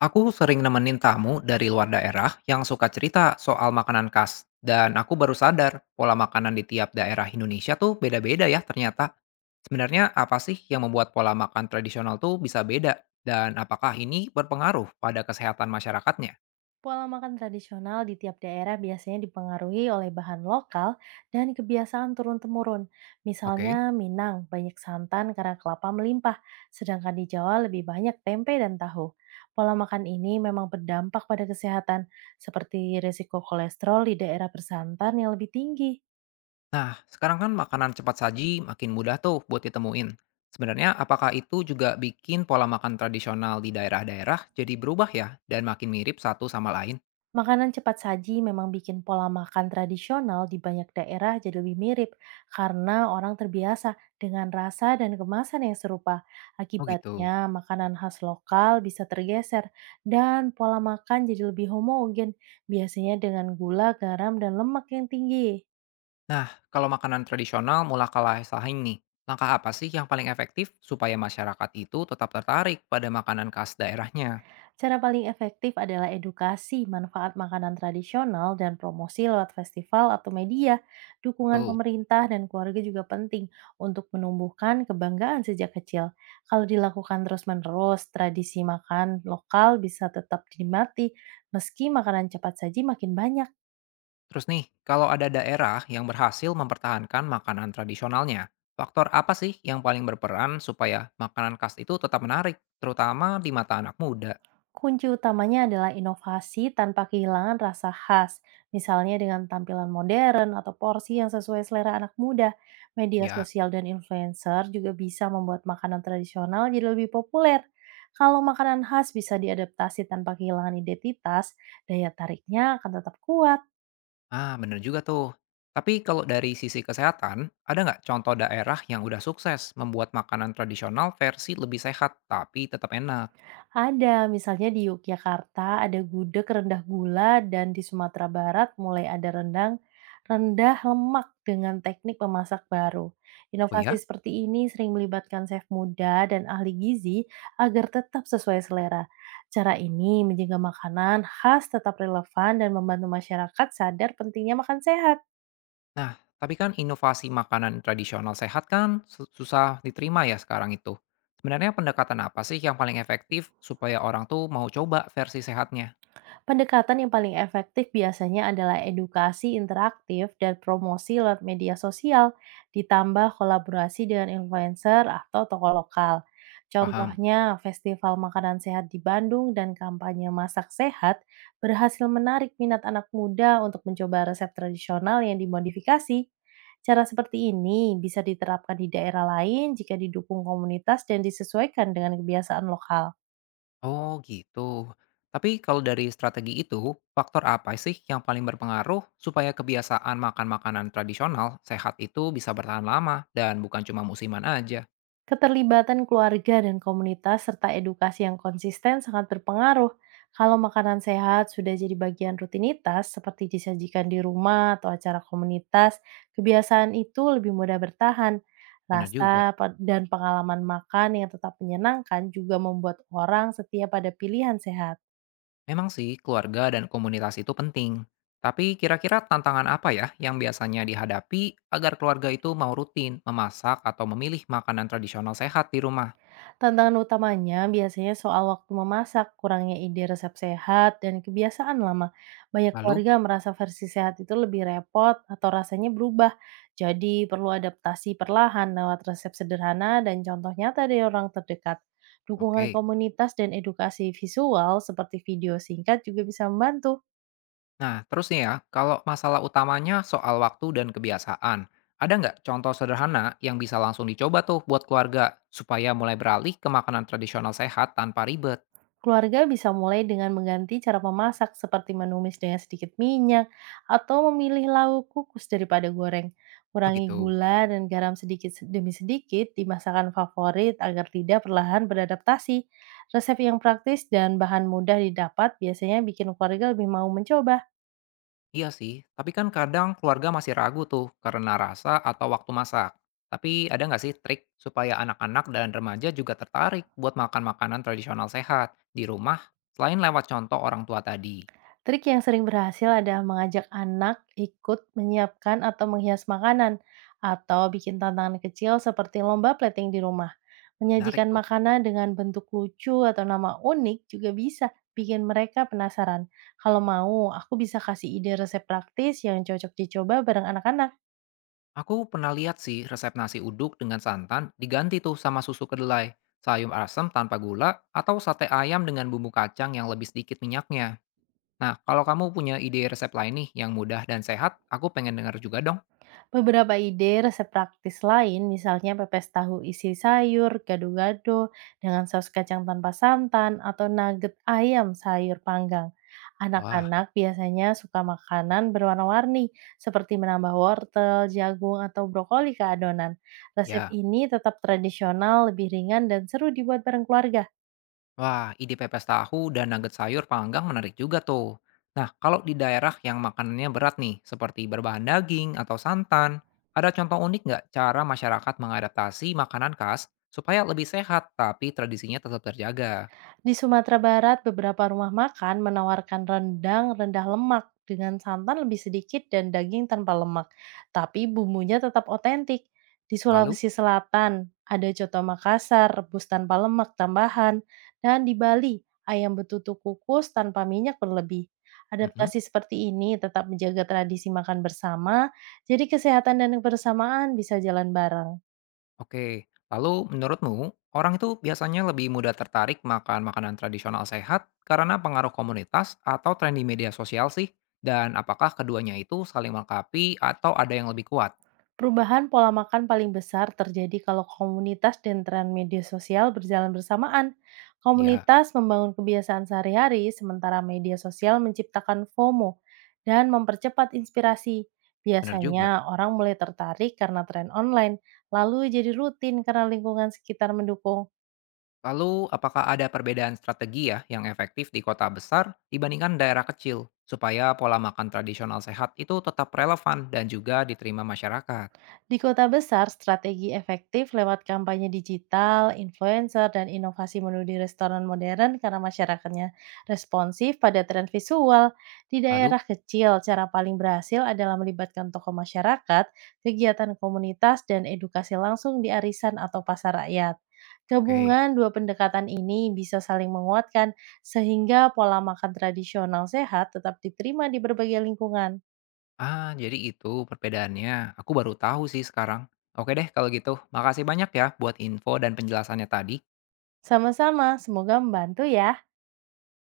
Aku sering nemenin tamu dari luar daerah yang suka cerita soal makanan khas, dan aku baru sadar pola makanan di tiap daerah Indonesia tuh beda-beda ya ternyata. Sebenarnya apa sih yang membuat pola makan tradisional tuh bisa beda, dan apakah ini berpengaruh pada kesehatan masyarakatnya? Pola makan tradisional di tiap daerah biasanya dipengaruhi oleh bahan lokal dan kebiasaan turun-temurun. Misalnya Oke. Minang banyak santan karena kelapa melimpah, sedangkan di Jawa lebih banyak tempe dan tahu. Pola makan ini memang berdampak pada kesehatan, seperti risiko kolesterol di daerah bersantan yang lebih tinggi. Nah, sekarang kan makanan cepat saji makin mudah tuh buat ditemuin. Sebenarnya apakah itu juga bikin pola makan tradisional di daerah-daerah jadi berubah ya, dan makin mirip satu sama lain? Makanan cepat saji memang bikin pola makan tradisional di banyak daerah jadi lebih mirip karena orang terbiasa dengan rasa dan kemasan yang serupa. Oh gitu. Akibatnya, makanan khas lokal bisa tergeser dan pola makan jadi lebih homogen, biasanya dengan gula, garam, dan lemak yang tinggi. Nah, kalau makanan tradisional mulai kalah saing nih, langkah apa sih yang paling efektif supaya masyarakat itu tetap tertarik pada makanan khas daerahnya? Cara paling efektif adalah edukasi manfaat makanan tradisional dan promosi lewat festival atau media. Dukungan Betul. pemerintah dan keluarga juga penting untuk menumbuhkan kebanggaan sejak kecil. Kalau dilakukan terus-menerus, tradisi makan lokal bisa tetap dinikmati meski makanan cepat saji makin banyak. Terus nih, kalau ada daerah yang berhasil mempertahankan makanan tradisionalnya, faktor apa sih yang paling berperan supaya makanan khas itu tetap menarik, terutama di mata anak muda? Kunci utamanya adalah inovasi tanpa kehilangan rasa khas, misalnya dengan tampilan modern atau porsi yang sesuai selera anak muda. Media Ya, sosial dan influencer juga bisa membuat makanan tradisional jadi lebih populer. Kalau makanan khas bisa diadaptasi tanpa kehilangan identitas, daya tariknya akan tetap kuat. ah bener juga tuh. Tapi kalau dari sisi kesehatan, ada nggak contoh daerah yang udah sukses membuat makanan tradisional versi lebih sehat tapi tetap enak? Ada, misalnya di Yogyakarta ada gudeg rendah gula dan di Sumatera Barat mulai ada rendang rendah lemak dengan teknik memasak baru. Oh Inovasi ya? seperti ini sering melibatkan chef muda dan ahli gizi agar tetap sesuai selera. Cara ini menjaga makanan khas tetap relevan dan membantu masyarakat sadar pentingnya makan sehat. Nah, tapi kan inovasi makanan tradisional sehat kan susah diterima ya sekarang itu. Sebenarnya pendekatan apa sih yang paling efektif supaya orang tuh mau coba versi sehatnya? Pendekatan yang paling efektif biasanya adalah edukasi interaktif dan promosi lewat media sosial, ditambah kolaborasi dengan influencer atau tokoh lokal. Paham? Contohnya, festival makanan sehat di Bandung dan kampanye masak sehat berhasil menarik minat anak muda untuk mencoba resep tradisional yang dimodifikasi. Cara seperti ini bisa diterapkan di daerah lain jika didukung komunitas dan disesuaikan dengan kebiasaan lokal. Oh gitu. Tapi kalau dari strategi itu, faktor apa sih yang paling berpengaruh supaya kebiasaan makan makanan tradisional sehat itu bisa bertahan lama dan bukan cuma musiman aja? Keterlibatan keluarga dan komunitas serta edukasi yang konsisten sangat berpengaruh. Kalau makanan sehat sudah jadi bagian rutinitas seperti disajikan di rumah atau acara komunitas, kebiasaan itu lebih mudah bertahan. Bener Rasa juga. pe- dan pengalaman makan yang tetap menyenangkan juga membuat orang setia pada pilihan sehat. Memang sih, keluarga dan komunitas itu penting. Tapi kira-kira tantangan apa ya yang biasanya dihadapi agar keluarga itu mau rutin memasak atau memilih makanan tradisional sehat di rumah? Tantangan utamanya biasanya soal waktu memasak, kurangnya ide resep sehat, dan kebiasaan lama. Banyak Lalu, keluarga merasa versi sehat itu lebih repot atau rasanya berubah. Jadi perlu adaptasi perlahan lewat resep sederhana dan contoh nyata dari orang terdekat. Dukungan oke. komunitas dan edukasi visual seperti video singkat juga bisa membantu. Nah, terus nih ya, kalau masalah utamanya soal waktu dan kebiasaan, ada nggak contoh sederhana yang bisa langsung dicoba tuh buat keluarga supaya mulai beralih ke makanan tradisional sehat tanpa ribet? Keluarga bisa mulai dengan mengganti cara memasak seperti menumis dengan sedikit minyak atau memilih lauk kukus daripada goreng. Oh Kurangi gitu. gula dan garam sedikit demi sedikit di masakan favorit agar lidah perlahan beradaptasi. Resep yang praktis dan bahan mudah didapat biasanya bikin keluarga lebih mau mencoba. Iya sih, tapi kan kadang keluarga masih ragu tuh karena rasa atau waktu masak. Tapi ada nggak sih trik supaya anak-anak dan remaja juga tertarik buat makan makanan tradisional sehat di rumah selain lewat contoh orang tua tadi? Trik yang sering berhasil adalah mengajak anak ikut menyiapkan atau menghias makanan, atau bikin tantangan kecil seperti lomba plating di rumah. Menarik Menyajikan tuh. makanan dengan bentuk lucu atau nama unik juga bisa bikin mereka penasaran. Kalau mau, aku bisa kasih ide resep praktis yang cocok dicoba bareng anak-anak. Aku pernah lihat sih resep nasi uduk dengan santan diganti tuh sama susu kedelai, sayur asem tanpa gula, atau sate ayam dengan bumbu kacang yang lebih sedikit minyaknya. Nah, kalau kamu punya ide resep lain nih yang mudah dan sehat, aku pengen dengar juga dong. Beberapa ide resep praktis lain, misalnya pepes tahu isi sayur, gado-gado, dengan saus kacang tanpa santan, atau nugget ayam sayur panggang. Wah, Anak-anak biasanya suka makanan berwarna-warni, seperti menambah wortel, jagung, atau brokoli ke adonan. Resep ya. ini tetap tradisional, lebih ringan, dan seru dibuat bareng keluarga. Wah, ide pepes tahu dan nugget sayur panggang menarik juga tuh. Nah, kalau di daerah yang makanannya berat nih, seperti berbahan daging atau santan, ada contoh unik nggak cara masyarakat mengadaptasi makanan khas supaya lebih sehat tapi tradisinya tetap terjaga? Di Sumatera Barat, beberapa rumah makan menawarkan rendang rendah lemak dengan santan lebih sedikit dan daging tanpa lemak, tapi bumbunya tetap otentik. Di Lalu, Sulawesi Selatan, ada coto Makassar rebus tanpa lemak tambahan, dan di Bali, ayam betutu kukus tanpa minyak berlebih. mhm, Adaptasi seperti ini tetap menjaga tradisi makan bersama, jadi kesehatan dan kebersamaan bisa jalan bareng. oke. Lalu menurutmu, orang itu biasanya lebih mudah tertarik makan makanan tradisional sehat karena pengaruh komunitas atau tren di media sosial sih? Dan apakah keduanya itu saling melengkapi atau ada yang lebih kuat? Perubahan pola makan paling besar terjadi kalau komunitas dan tren media sosial berjalan bersamaan. Ya. Komunitas membangun kebiasaan sehari-hari, sementara media sosial menciptakan FOMO dan mempercepat inspirasi. Benar juga. Biasanya orang mulai tertarik karena tren online, lalu jadi rutin karena lingkungan sekitar mendukung. Lalu, apakah ada perbedaan strategi ya yang efektif di kota besar dibandingkan daerah kecil supaya pola makan tradisional sehat itu tetap relevan dan juga diterima masyarakat? Di kota besar, strategi efektif lewat kampanye digital, influencer, dan inovasi menu di restoran modern karena masyarakatnya responsif pada tren visual. Di Lalu, daerah kecil, cara paling berhasil adalah melibatkan tokoh masyarakat, kegiatan komunitas, dan edukasi langsung di arisan atau pasar rakyat. oke. Gabungan dua pendekatan ini bisa saling menguatkan sehingga pola makan tradisional sehat tetap diterima di berbagai lingkungan. Ah, jadi itu perbedaannya. Aku baru tahu sih sekarang. Oke deh kalau gitu. Makasih banyak ya buat info dan penjelasannya tadi. Sama-sama, semoga membantu ya.